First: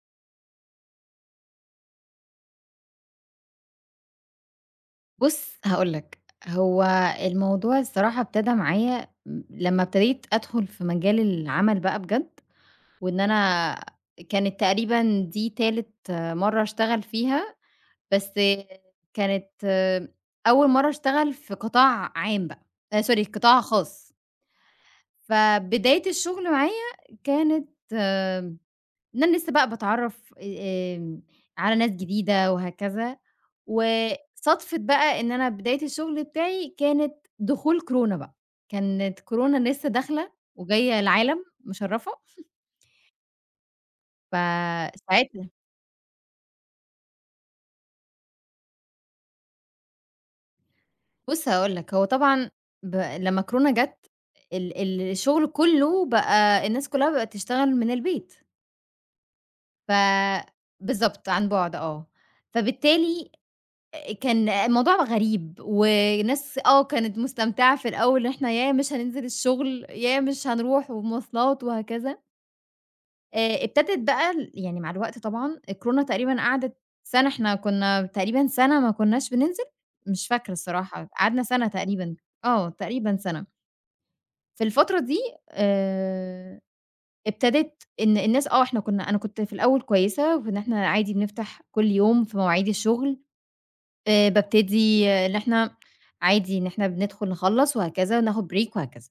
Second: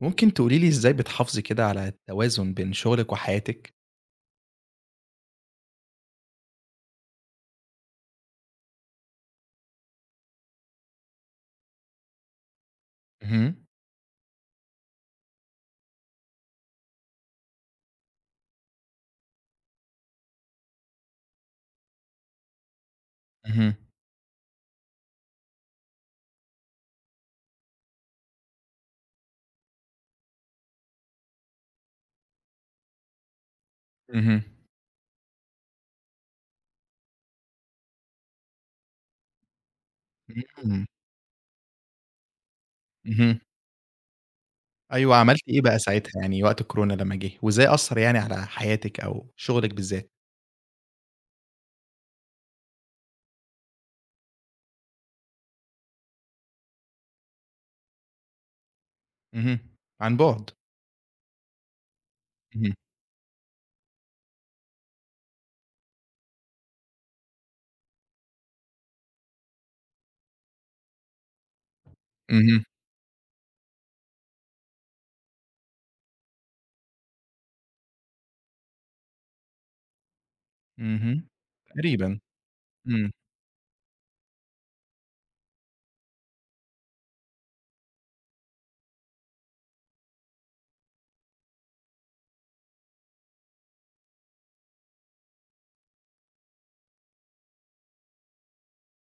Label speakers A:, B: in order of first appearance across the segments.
A: ممكن تقولي لي إزاي بتحافظي كده على التوازن بين شغلِك وحياتِك؟
B: بُص، هاقول لك، هو الموضوع الصراحة ابتدى معايا لمّا ابتديت أدخل في مجال العمل بقى بجد، وإن
A: اهم،
B: أنا كانت تقريبًا دي تالت مرّة أشتغل فيها، بس كانت أول مرّة أشتغل في قطاع عام بقى sorry، قطاع
A: اهم،
B: خاص، فبداية الشغل معايا كانت إن أنا لسه بقى باتعرّف آمم على ناس جديدة وهكذا،
A: اهم،
B: وصادفِت بقى إن أنا بداية الشغل بتاعي كانت دخول كورونا بقى، كانت كورونا لسه داخلة
A: إمم،
B: وجاية العالم مشرّفة،
A: اهم. أيوه، عملتِ
B: فساعتها.
A: إيه بقى ساعتها يعني وقت الكورونا لمّا جه، وإزاي أثّر يعني على حياتِك أو شغلِك بالذات؟
B: بُص، هاقول لك، هو طبعًا لمّا كورونا جَت ال ال الشغل كُلّه بقى الناس كُلّها بقت تشتغل من البيت،
A: اهم،
B: ف
A: عن بُعد.
B: بالضبط، عن بُعد آه،
A: اهم،
B: فبالتالي كان الموضوع غريب، وناس كانت مستمتعة في الأول إن إحنا ياه مش هننزل الشغل، ياه مش هنروح ومواصلات وهكذا.
A: اهم،
B: ابتدت بقى يعني مع الوقت طبعًا، الكورونا تقريبًا قعدت سَنة، إحنا كنا تقريبًا سَنة ما كناش بننزل، مش فاكرة الصراحة،
A: اهم،
B: قعدنا سَنة تقريبًا،
A: تقريبًا،
B: آه،
A: إمم.
B: تقريبًا سَنة. في الفترة دي آآ ابتدت إن الناس إحنا كنا أنا كنت في الأول كويسة، وإن إحنا عادي بنفتح كل يوم في مواعيد الشغل. بابتدي إن إحنا عادي إن إحنا بندخل نخلّص وهكذا، ناخد break وهكذا.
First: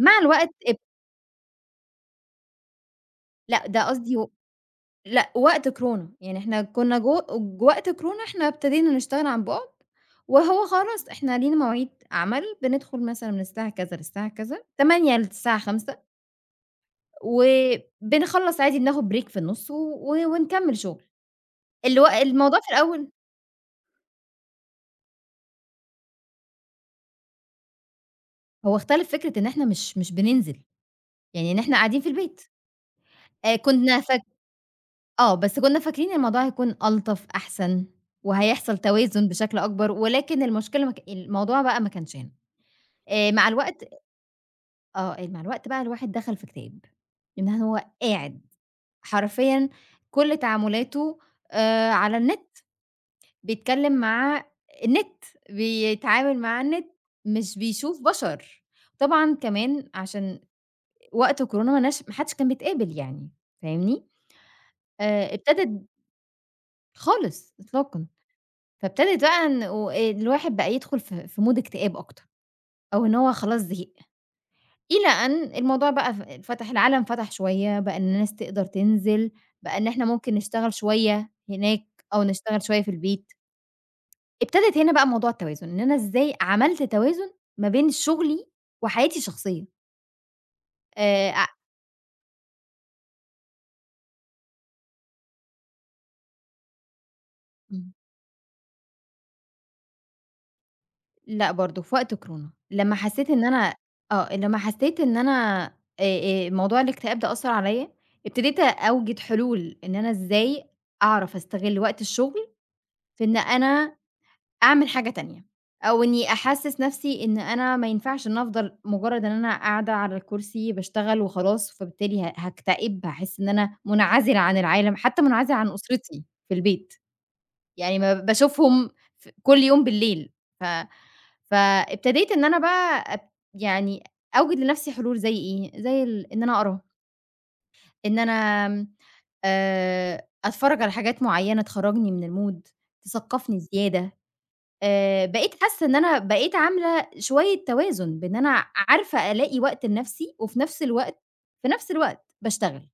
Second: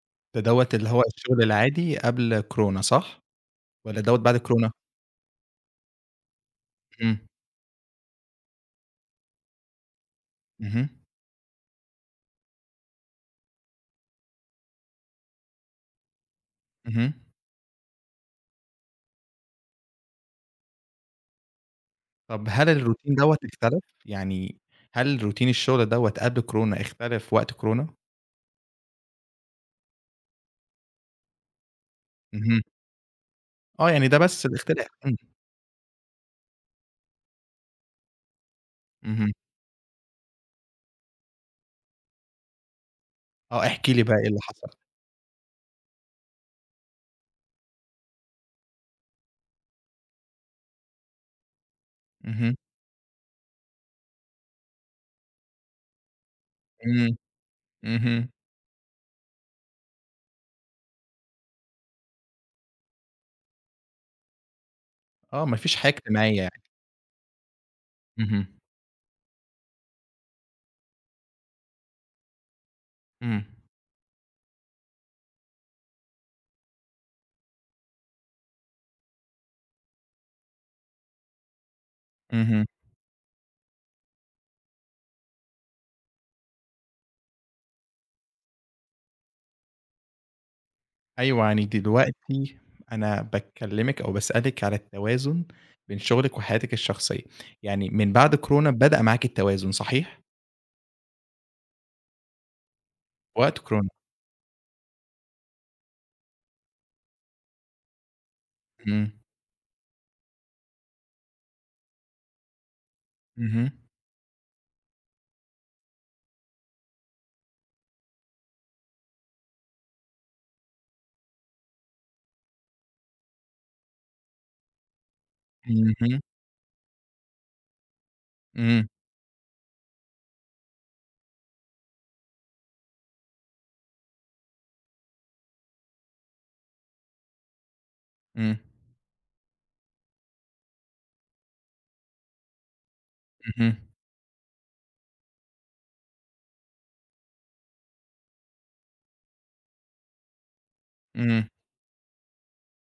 B: مع
A: ده
B: الوقت
A: دوّة اللي هو الشغل العادي قبل كورونا صح؟
B: لأ، ده
A: والّا دوّة
B: قصدي
A: بعد كورونا؟
B: لأ، وقت كورونا، يعني إحنا كنا
A: إمم،
B: جو، وقت كورونا إحنا ابتدينا نشتغل عن بُعد، وهو
A: اهم،
B: خلاص إحنا لينا مواعيد عمل، بندخل مثلًا من الساعة كذا للساعة كذا، 08:00 للساعة 17:00،
A: اهم.
B: وبنخلّص عادي، بناخد break في النُص و ونكمّل شُغل.
A: طب
B: الموضوع
A: هل
B: في الأول
A: الروتين دوّة اختلف؟ يعني هل روتين الشغل دوّة قبل كورونا اختلف وقت كورونا؟
B: هو اختلف فكرة إن إحنا مش بننزل، يعني إن إحنا قاعدين في البيت.
A: اهم. آه،
B: كنا
A: يعني
B: فا
A: ده بس الاختلاف، إمم،
B: آه، بس كُنّا فاكرين الموضوع هيكون ألطف، أحسن، وهيحصل توازن
A: اهم،
B: بشكل أكبر، ولكن المشكلة ما ك الموضوع بقى ما كانش هنا. آآ، مع
A: آه،
B: الوقت
A: احكِ لي بقى إيه اللي حصل؟
B: مع الوقت بقى الواحد دخل في اكتئاب، إن هو قاعد حرفيًا كل تعاملاته على
A: اهم،
B: النت، بيتكلّم مع النت، بيتعامل مع النت،
A: إمم،
B: مش بيشوف
A: اهم،
B: بشر. طبعًا كمان عشان وقت الكورونا ما حدش كان بيتقابل يعني، فاهمني؟
A: آه، ما فيش
B: ابتدت
A: حاجة اجتماعية يعني،
B: خالص إطلاقًا.
A: اهم،
B: فابتدت بقى والواحد بقى يدخل في مود اكتئاب أكتر، أو إن هو
A: إمم،
B: خلاص زهق، إلى أن الموضوع بقى اتفتح العالم فتح شوية، بقى إن الناس تقدر تنزل، بقى إن إحنا ممكن نشتغل شوية هناك أو نشتغل
A: اهم،
B: شوية في البيت، ابتدت هنا بقى موضوع التوازن، إن أنا إزاي عملت توازن ما بين شغلي وحياتي الشخصية
A: أيوه،
B: ع
A: يعني دلوقتي أنا باكلمِك أو باسألِك على التوازن بين شغلِك وحياتِك الشخصية، يعني
B: إمم.
A: من بعد كورونا بدأ معاكِ التوازن صحيح؟
B: لأ برضه، في وقت كورونا،
A: وقت كورونا،
B: لمّا حسّيت إن أنا موضوع الاكتئاب ده أثّر عليّا، ابتديت
A: إمم،
B: أوجد حلول إن أنا إزاي أعرف أستغل وقت الشغل في إن
A: اهم،
B: أنا أعمل حاجة تانية، أو إنّي أحسّس نَفْسي إن أنا ما ينفعش إن أفضل مُجرّد إن أنا قاعدة على الكرسي باشتغل وخلاص، فبالتالي هاكتئب، هاحس إن أنا مُنعزلة عن العالم، حتّى مُنعزلة عن
A: اهم،
B: أسرتي في البيت. يعني ما
A: إمم،
B: باشوفهم ف كل يوم بالليل، ف فابتديت إن أنا بقى يعني أوجد لنفسي حلول زي إيه، زي إن أنا أقرا، إن
A: إمم،
B: أنا آمم أتفرّج على حاجات معيّنة تخرّجني من الmood، تثقّفني
A: اهم،
B: زيادة، بقيت حاسّة إن أنا بقيت عاملة شوية توازن بإن أنا عارفة ألاقي وقت لنفسي، وفي نفس الوقت
A: إمم،
B: في نفس الوقت باشتغل،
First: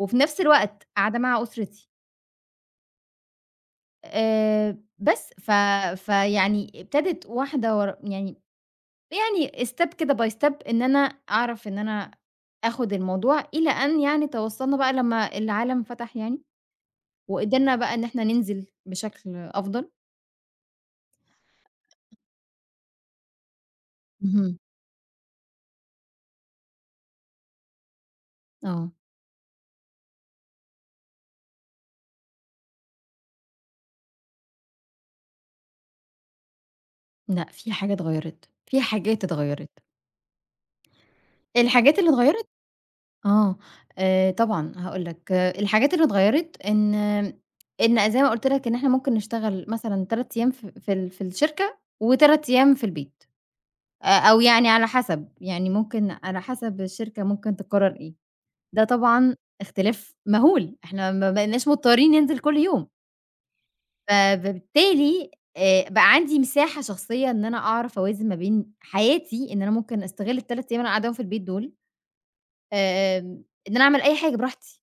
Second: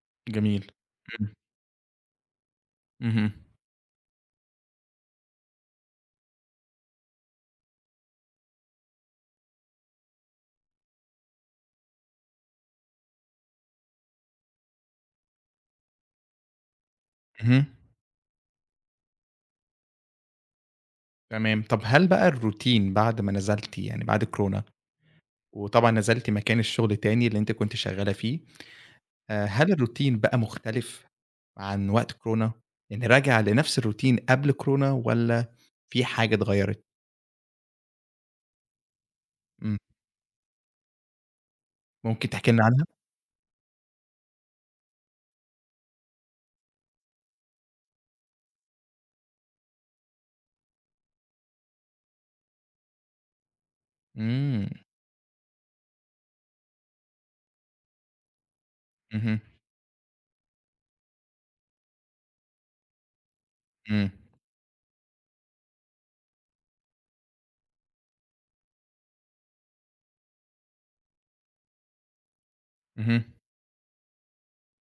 B: وفي نفس
A: جميل،
B: الوقت قاعدة
A: إمم،
B: مع أسرتي.
A: اهم،
B: بس، فيعني ابتدت واحدة ورا يعني، يعني step كده by step إن أنا أعرف إن أنا آخُد الموضوع، إلى أن يعني توصّلنا بقى لمّا العالم فتح يعني،
A: اهم،
B: وقدرنا بقى إن إحنا ننزل بشكل أفضل.
A: تمام، طب هل بقى الروتين بعد ما نزلتِ يعني بعد
B: اهم،
A: كورونا وطبعًا نزلتِ مكان الشغل تاني اللي أنتِ كنتِ شغّالة فيه،
B: آه،
A: هل الروتين بقى مختلف عن وقت كورونا؟ يعني راجع لنفس الروتين قبل كورونا والّا في حاجة اتغيّرت؟
B: لأ، في حاجة اتغيّرت، في حاجات اتغيّرت.
A: إمم،
B: الحاجات اللي
A: ممكن
B: اتغيّرت
A: تحكي لنا عنها؟
B: آه، طبعًا هاقول لك، الحاجات اللي اتغيّرت إن زي ما قُلت لك إن إحنا ممكن نشتغل مثلًا 3 أيام في الشركة و3 أيام في البيت، أو
A: إمم،
B: يعني على حسب، يعني ممكن على حسب الشركة ممكن تقرر إيه، ده طبعًا
A: اهم،
B: اختلاف مهول، إحنا ما بقيناش مضطرين ننزل كل يوم،
A: إمم،
B: فبالتالي بقى عندي مساحة شخصية إن أنا أعرف أوازن ما بين حياتي، إن أنا ممكن أستغل ال3 أيام اللي أنا قاعداهم في البيت دول،
A: اهم.
B: إن أنا أعمل أي حاجة براحتي،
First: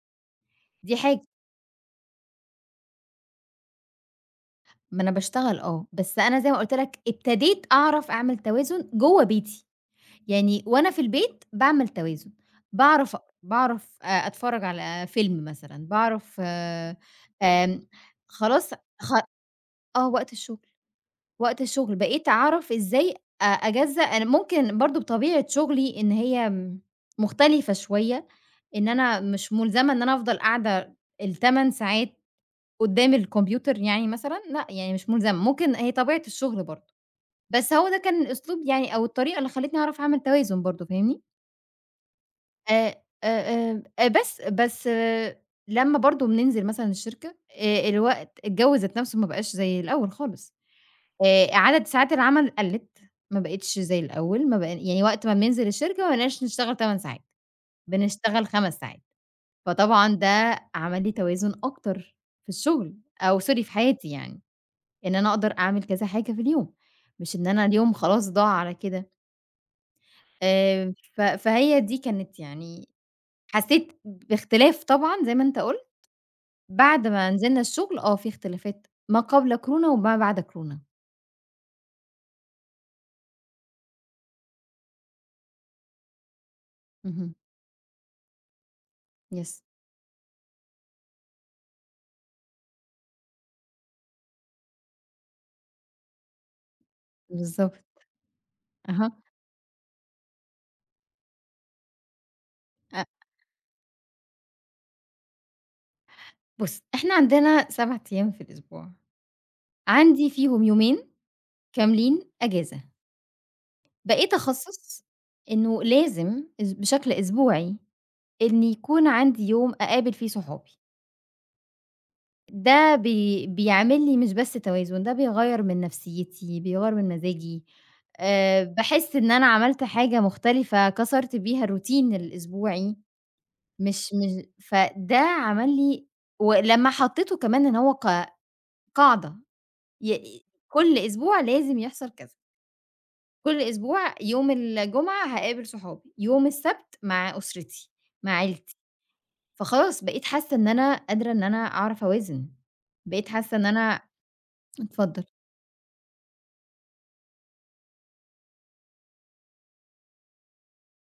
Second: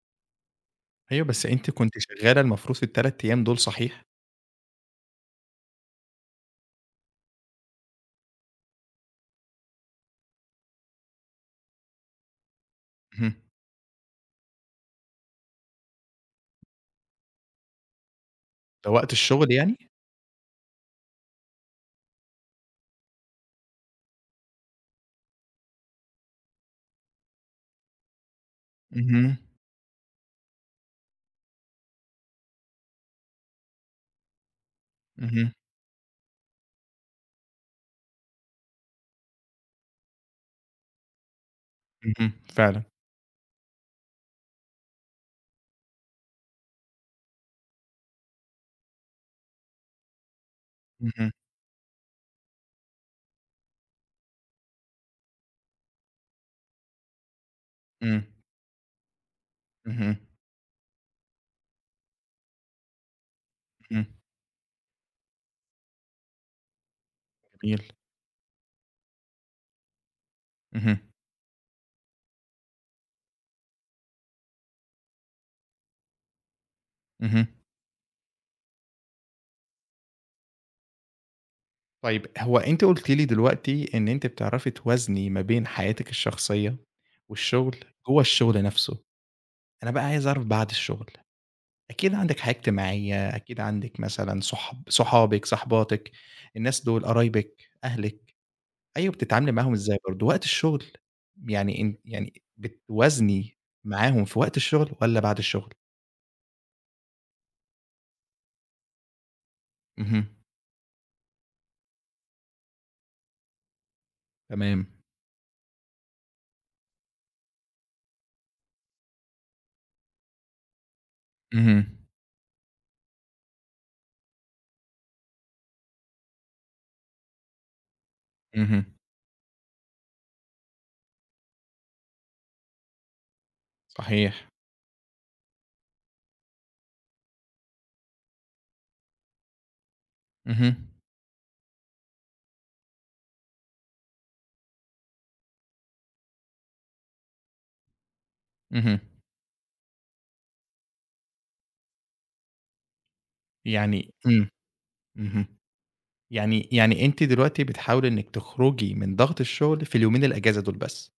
B: دي حاجة.
A: أيوه، بس أنتِ كنتِ شغّالة المفروض في ال3 أيام دول صحيح؟
B: ما أنا باشتغل آه، بس أنا زي ما قُلت لك ابتديت أعرف أعمل توازن جوّه بيتي، يعني وأنا في البيت باعمل توازن، باعرف أقرا،
A: اهم،
B: باعرف أ أتفرّج على فيلم مثلًا، باعرف آمم خلاص،
A: ده وقت
B: خ
A: الشغل يعني؟
B: آه، وقت الشغل، وقت الشغل بقيت أعرف إزاي أ أجزّأ، أنا ممكن برضه بطبيعة شغلي إن هي مختلفة شوية، إن أنا
A: اهم،
B: مش ملزمة إن أنا أفضل قاعدة ال8 ساعات قدّام الكمبيوتر يعني مثلًا، لأ، يعني مش ملزمة،
A: اهم،
B: ممكن هي طبيعة الشغل برضه، بس هو ده كان الأسلوب يعني أو الطريقة اللي خلّتني أعرف أعمل توازن برضه، فاهمني؟
A: اهم، فعلًا،
B: آآ، بس لمّا برضه بننزل مثلًا الشركة، الجو ذات نفسه ما بقاش زي الأول خالص،
A: اهم،
B: عدد ساعات العمل قلِّت، ما بقِتش زي الأول، ما بق يعني وقت ما بننزل الشركة ما بقيناش نشتغل 8 ساعات،
A: إمم،
B: بنشتغل 5 ساعات،
A: اهم،
B: فطبعًا ده عمل لي توازن أكتر في الشغل، أو sorry في
A: اهم،
B: حياتي يعني. إن أنا أقدر أعمل كذا حاجة في اليوم، مش إن أنا
A: جميل،
B: اليوم خلاص ضاع على كده.
A: اهم،
B: ف فهي دي كانت يعني، حسيت باختلاف طبعًا زي ما أنت قُلت، بعد ما
A: اهم.
B: نزلنا الشغل آه، في اختلافات ما قبل كورونا وما بعد كورونا.
A: طيب هو أنتِ قُلتِ لي دلوقتي إن أنتِ بتعرفي توازني ما بين حياتِك الشخصية
B: اهم.
A: والشغل جوّه الشغل نَفْسه،
B: Yes.
A: أنا بقى عايز أعرف بعد الشغل، أكيد عندِك حياة اجتماعية، أكيد عندِك مثلًا صحابِك، صاحباتِك، الناس دول قرايبِك،
B: بالضبط.
A: أهلِك، أيوه
B: أها.
A: بتتعاملي معاهم إزاي برضه؟ وقت الشغل يعني إن يعني
B: أ
A: بتوازني معاهم في وقت الشغل والّا بعد الشغل؟
B: بُص، إحنا عندنا 7 أيام في الأسبوع،
A: اهم،
B: عندي فيهم يومين كاملين أجازة. بقيت
A: تمام،
B: أخصّص إنه لازم بشكل أسبوعي إن يكون عندي يوم أقابل فيه صحابي.
A: اهم،
B: ده بيعمل لي مش بس توازن، ده بيغيّر من نفسيتي، بيغيّر من مزاجي،
A: اهم،
B: باحس إن أنا عملت حاجة مختلفة، كسرت بيها الروتين الأسبوعي، مش
A: صحيح،
B: فده عمل لي، ولمّا حطّيته كمان إن هو قاعدة، ي
A: اهم،
B: كل أسبوع لازم يحصل كذا، كل أسبوع يوم الجمعة هاقابل صحابي، يوم السبت مع أسرتي، مع عيلتي،
A: اهم،
B: فخلاص بقيت حاسة إن أنا قادرة إن أنا أعرف أوازن، بقيت حاسة إن أنا
A: يعني إمم،
B: اتفضل.
A: اهم. يعني يعني أنتِ دلوقتي بتحاولي إنِّك تخرجي من ضغط الشغل في اليومين الأجازة دول بس.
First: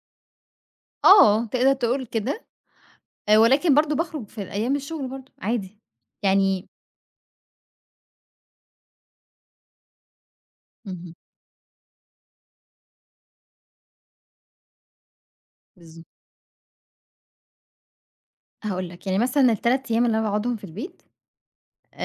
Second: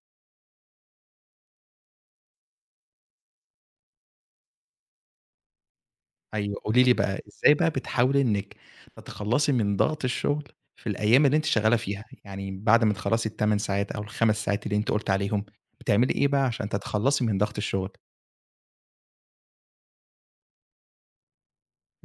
B: آه، تقدر تقول كده، ولكن برضه باخرج في أيام الشغل برضه عادي،
A: أيوه،
B: يعني
A: قولي لي بقى إزاي بقى بتحاولي إنِّك تتخلّصي من ضغط الشغل في
B: اهم،
A: الأيام اللي أنتِ شغّالة فيها؟ يعني بعد ما تخلّصي ال8 ساعات أو ال5 ساعات اللي أنتِ قُلتِ عليهم،
B: بالضبط،
A: بتعملي إيه بقى عشان تتخلّصي من ضغط الشغل؟
B: هاقول لك، يعني مثلًا ال3 أيام اللي أنا باقعدهم في البيت،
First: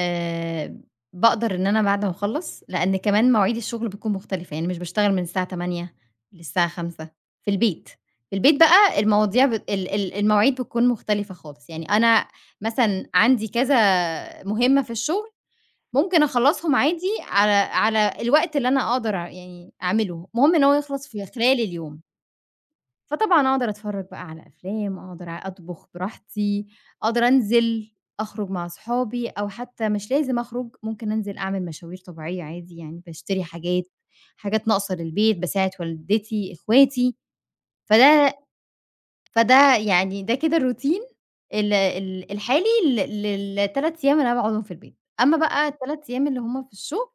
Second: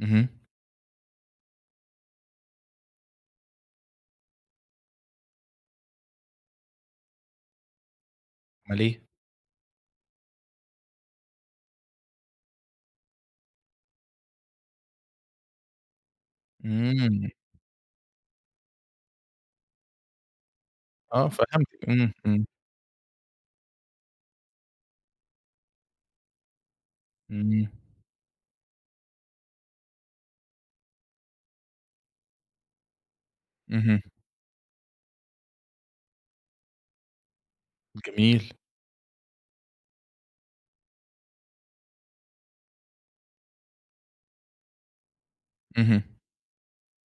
A: اهم،
B: باقدر إن أنا بعد ما أخلّص، لأن كمان مواعيد الشغل بتكون مختلفة، يعني مش باشتغل من الساعة 08:00 للساعة 17:00 في البيت، في البيت
A: أومال
B: بقى
A: إيه؟
B: المواضيع بت ال ال المواعيد بتكون مختلفة خالص، يعني أنا مثلًا عندي كذا مهمة في الشغل، ممكن أخلّصهم عادي
A: إمم،
B: على الوقت اللي أنا أقدر يعني أعمله، المهم إن هو يخلص في
A: آه
B: خلال
A: فهمتِك،
B: اليوم،
A: إمم، إمم،
B: فطبعًا أقدر أتفرّج بقى على أفلام، أقدر أطبخ براحتي، أقدر
A: إمم،
B: أنزل أخرج مع صحابي، أو حتى مش لازم أخرج، ممكن أنزل أعمل مشاوير طبيعية عادي، يعني باشتري حاجات،
A: اهم،
B: حاجات ناقصة للبيت، باساعد والدتي، إخواتي، فده،
A: جميل،
B: يعني ده كده الروتين ال ال الحالي لل3 أيام اللي أنا باقعدهم في البيت، أمّا بقى
A: اهم.
B: ال3 أيام اللي هُم في الشغل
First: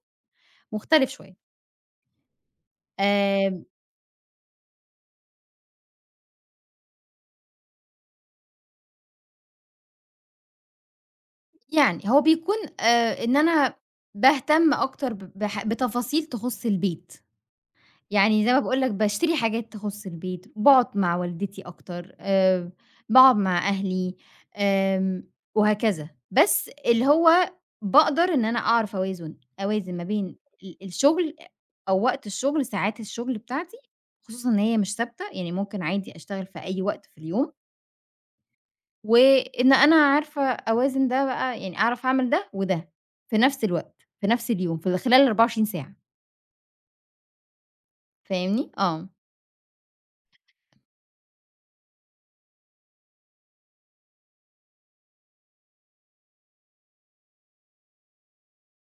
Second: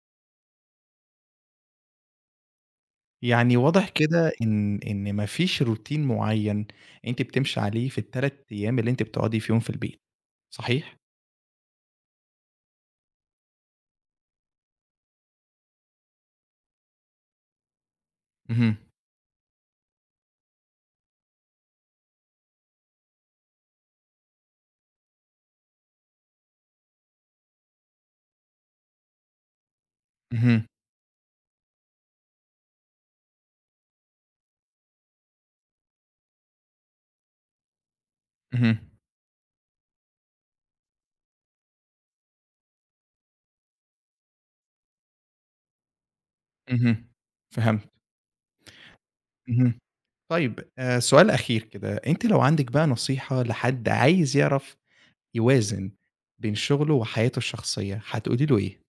B: مختلف شوية، آآ
A: يعني واضح كده إن ما فيش روتين معيّن أنتِ بتمشي عليه في ال3 أيام اللي أنتِ بتقعدي فيهم في البيت، صحيح؟
B: يعني هو بيكون إن أنا باهتم أكتر ب بح بتفاصيل تخُص البيت، يعني زي ما
A: اهم،
B: باقول لك باشتري حاجات تخُص البيت، باقعد مع والدتي أكتر، باقعد مع أهلي، آمم وهكذا، بس اللي هو باقدر إن أنا أعرف أوازن، أوازن ما بين
A: اهم،
B: الشغل أو وقت الشغل، ساعات الشغل بتاعتي، خصوصًا إن هي مش ثابتة، يعني ممكن عادي أشتغل في أي وقت في اليوم.
A: اهم،
B: وإن أنا عارفة أوازن ده بقى يعني أعرف أعمل ده وده، في نفس الوقت، في نفس اليوم، في خلال ال24 ساعة،
A: اهم، فهمت،
B: فاهمني؟ آه.
A: اهم. طيب سؤال أخير كده، أنتِ لو عندِك بقى نصيحة لحد عايز يعرف يوازن بين شغله وحياته الشخصية، هتقولي له إيه؟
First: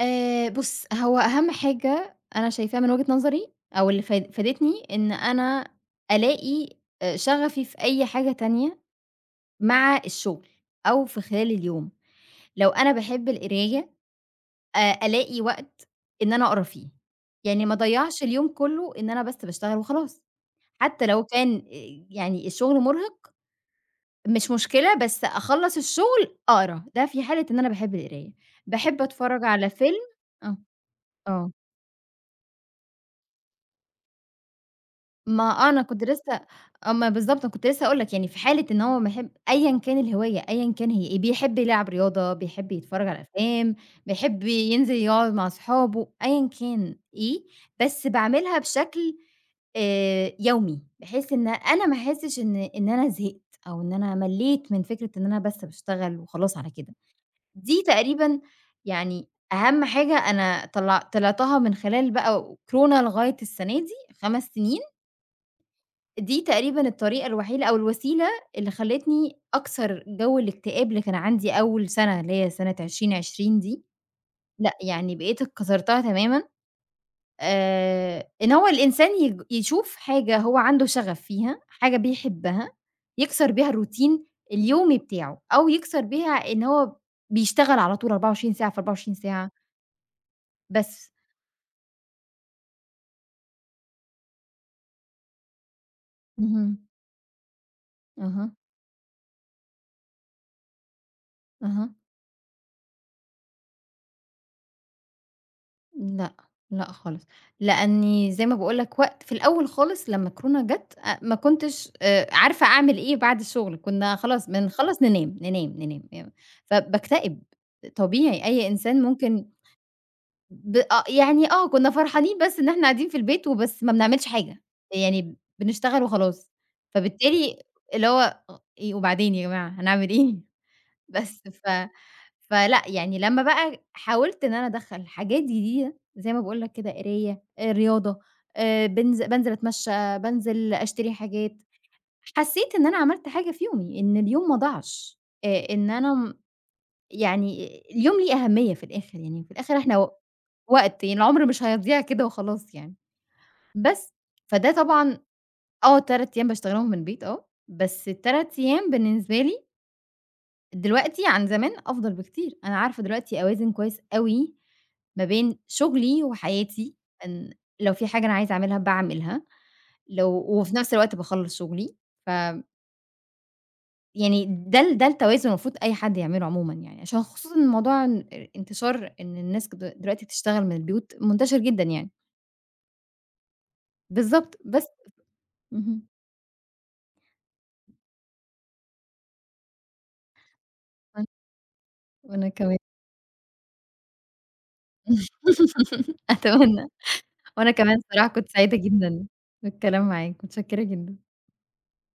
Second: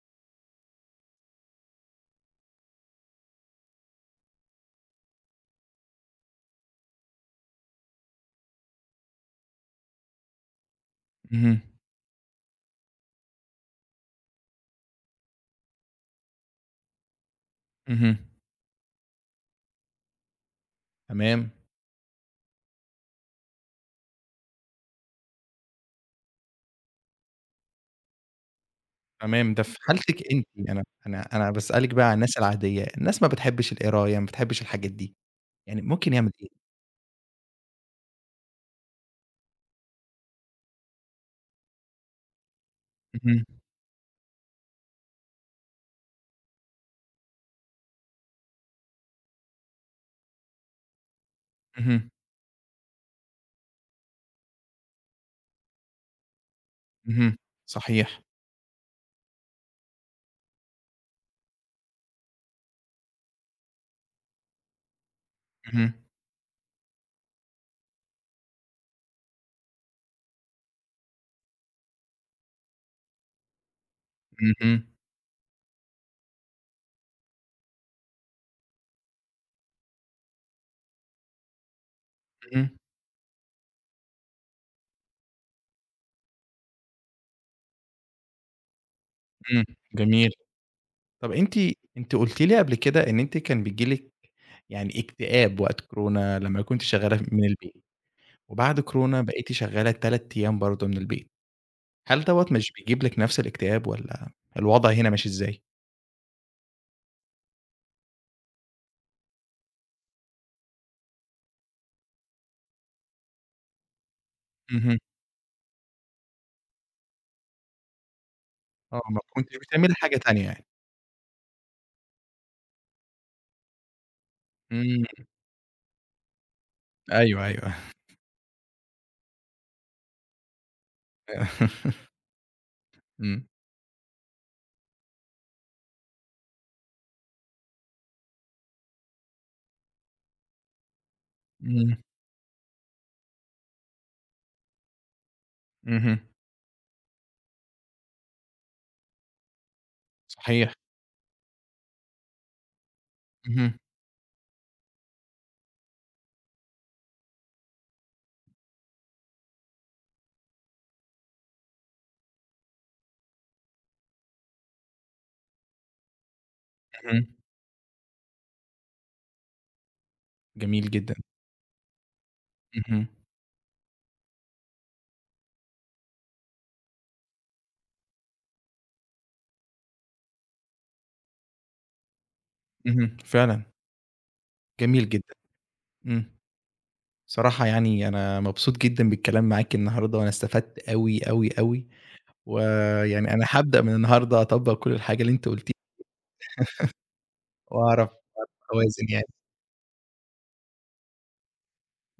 B: بُص، هو أهم حاجة أنا شايفاها من وجهة نظري أو اللي فادتني، إن أنا ألاقي شغفي في أي حاجة تانية مع الشغل أو في خلال
A: اهم،
B: اليوم، لو أنا باحب القراية ألاقي وقت إن أنا أقرا فيه، يعني ما
A: اهم،
B: أضيّعش اليوم كُلّه إن أنا بس باشتغل وخلاص، حتى لو
A: تمام،
B: كان يعني الشغل مرهق، مش مشكلة، بس أخلّص الشغل أقرا، ده في حالة إن أنا باحب القراية، باحب أتفرّج
A: تمام، ده
B: على
A: في
B: فيلم
A: حالتِك أنتِ،
B: آه،
A: أنا
B: آه،
A: باسألِك بقى على الناس العادية، الناس ما بتحبش القراية، ما بتحبش الحاجات دي.
B: ما
A: يعني
B: أنا كنت
A: ممكن يعمل
B: لسه،
A: إيه؟
B: آه، ما بالضبط أنا كنت لسه هاقول لك يعني في حالة إن هو باحب أيًا كان الهواية، أيًا كان هي إيه، بيحب يلعب رياضة، بيحب يتفرّج على
A: اهم،
B: أفلام، بيحب ينزل يقعد مع صحابه، أيًا كان إيه، بس باعملها بشكل يومي، بحيث إن أنا ما
A: اهم،
B: أحسّش إن أنا زهقت، أو إن أنا ملّيت من فكرة إن أنا بس باشتغل وخلاص على كده.
A: اهم،
B: دي
A: صحيح،
B: تقريبًا يعني أهم حاجة أنا طلعتها من خلال بقى كورونا لغاية السنة دي، 5 سنين،
A: اهم،
B: دي تقريبًا الطريقة الوحيدة أو الوسيلة اللي خلّتني أكسر جو الاكتئاب اللي كان عندي أول سنة اللي هي سنة 2020 دي،
A: اهم،
B: لأ يعني بقيت كسرتها تمامًا، إن هو الإنسان يشوف حاجة هو عنده شغف فيها، حاجة
A: اهم،
B: بيحبها، يكسر بيها الروتين اليومي بتاعه، أو يكسر بيها إن هو بيشتغل على طول 24 ساعة في 24 ساعة.
A: إمم، جميل.
B: بس.
A: طب أنتِ أنتِ قلتِ لي قبل كده إن أنتِ كان بييجي لِك يعني اكتئاب وقت كورونا لمّا
B: اهم.
A: كنتِ شغالة من البيت،
B: أها،
A: وبعد كورونا بقيتِ شغالة 3 أيام برضه من البيت،
B: أها.
A: هل دوّة مش بيجيب لِك نفس الاكتئاب والّا الوضع هنا ماشي إزاي؟
B: لأ، لأ خالص. لأني زي ما باقول لك وقت في الأول خالص لمّا الكورونا جات، ما كنتش عارفة أعمل إيه بعد الشغل، كنا خلاص
A: اهم،
B: بنخلّص ننام، ننام، ننام. فباكتئب، طبيعي أي
A: آه،
B: إنسان
A: ما
B: ممكن.
A: كنتيش بتعملي حاجة تانية يعني.
B: ب أ يعني آه، كنا فرحانين بس إن إحنا قاعدين في البيت وبس ما بنعملش حاجة،
A: إمم،
B: يعني بنشتغل وخلاص.
A: أيوه،
B: فبالتالي
A: أيوه،
B: اللي هو إيه وبعدين يا جماعة هنعمل إيه؟ بس فلأ، يعني لمّا
A: إمم،
B: بقى حاولت إن أنا أدخّل حاجات جديدة زي ما باقول لك كده قراية، رياضة، بانزل أتمشّى، بانزل أشتري حاجات،
A: إمم،
B: حسّيت إن أنا عملت حاجة في يومي، إن اليوم ما ضاعش، إن أنا
A: اهم،
B: م يعني اليوم ليه أهمية في الآخر، يعني في الآخر إحنا و
A: صحيح،
B: وقت، يعني العمر مش هيضيع كده وخلاص يعني،
A: اهم،
B: بس. فده طبعًا آه، 3 أيام باشتغلهم من البيت آه، بس ال3 أيام بالنسبة لي دلوقتي عن زمان أفضل بكتير، أنا عارفة دلوقتي أوازن كويس أوي ما بين شغلي وحياتي،
A: اهم،
B: إن لو في حاجة أنا عايزة أعملها باعملها، لو وفي
A: جميل
B: نفس
A: جدًا.
B: الوقت باخلّص شغلي، ف
A: اهم،
B: يعني ده التوازن المفروض أي حد يعمله عمومًا يعني، عشان خصوصًا موضوع إن انتشار إن الناس دلوقتي بتشتغل من البيوت منتشر جدًا يعني،
A: اهم، فعلًا،
B: بالضبط بس
A: جميل جدًا،
B: اهم،
A: إمم، صراحة يعني أنا مبسوط جدًا بالكلام معاك النهارده، وأنا استفدت أوي،
B: وأن
A: أوي، أوي،
B: وأنا كمان
A: ويعني أنا هابدأ من النهارده أطبّق كل الحاجة اللي أنت قُلتيها،
B: أتمنى، وأنا كمان
A: وأعرف
B: صراحة كنت سعيدة
A: أوازن يعني.
B: جدًا بالكلام معاك، متشكرة جدًا.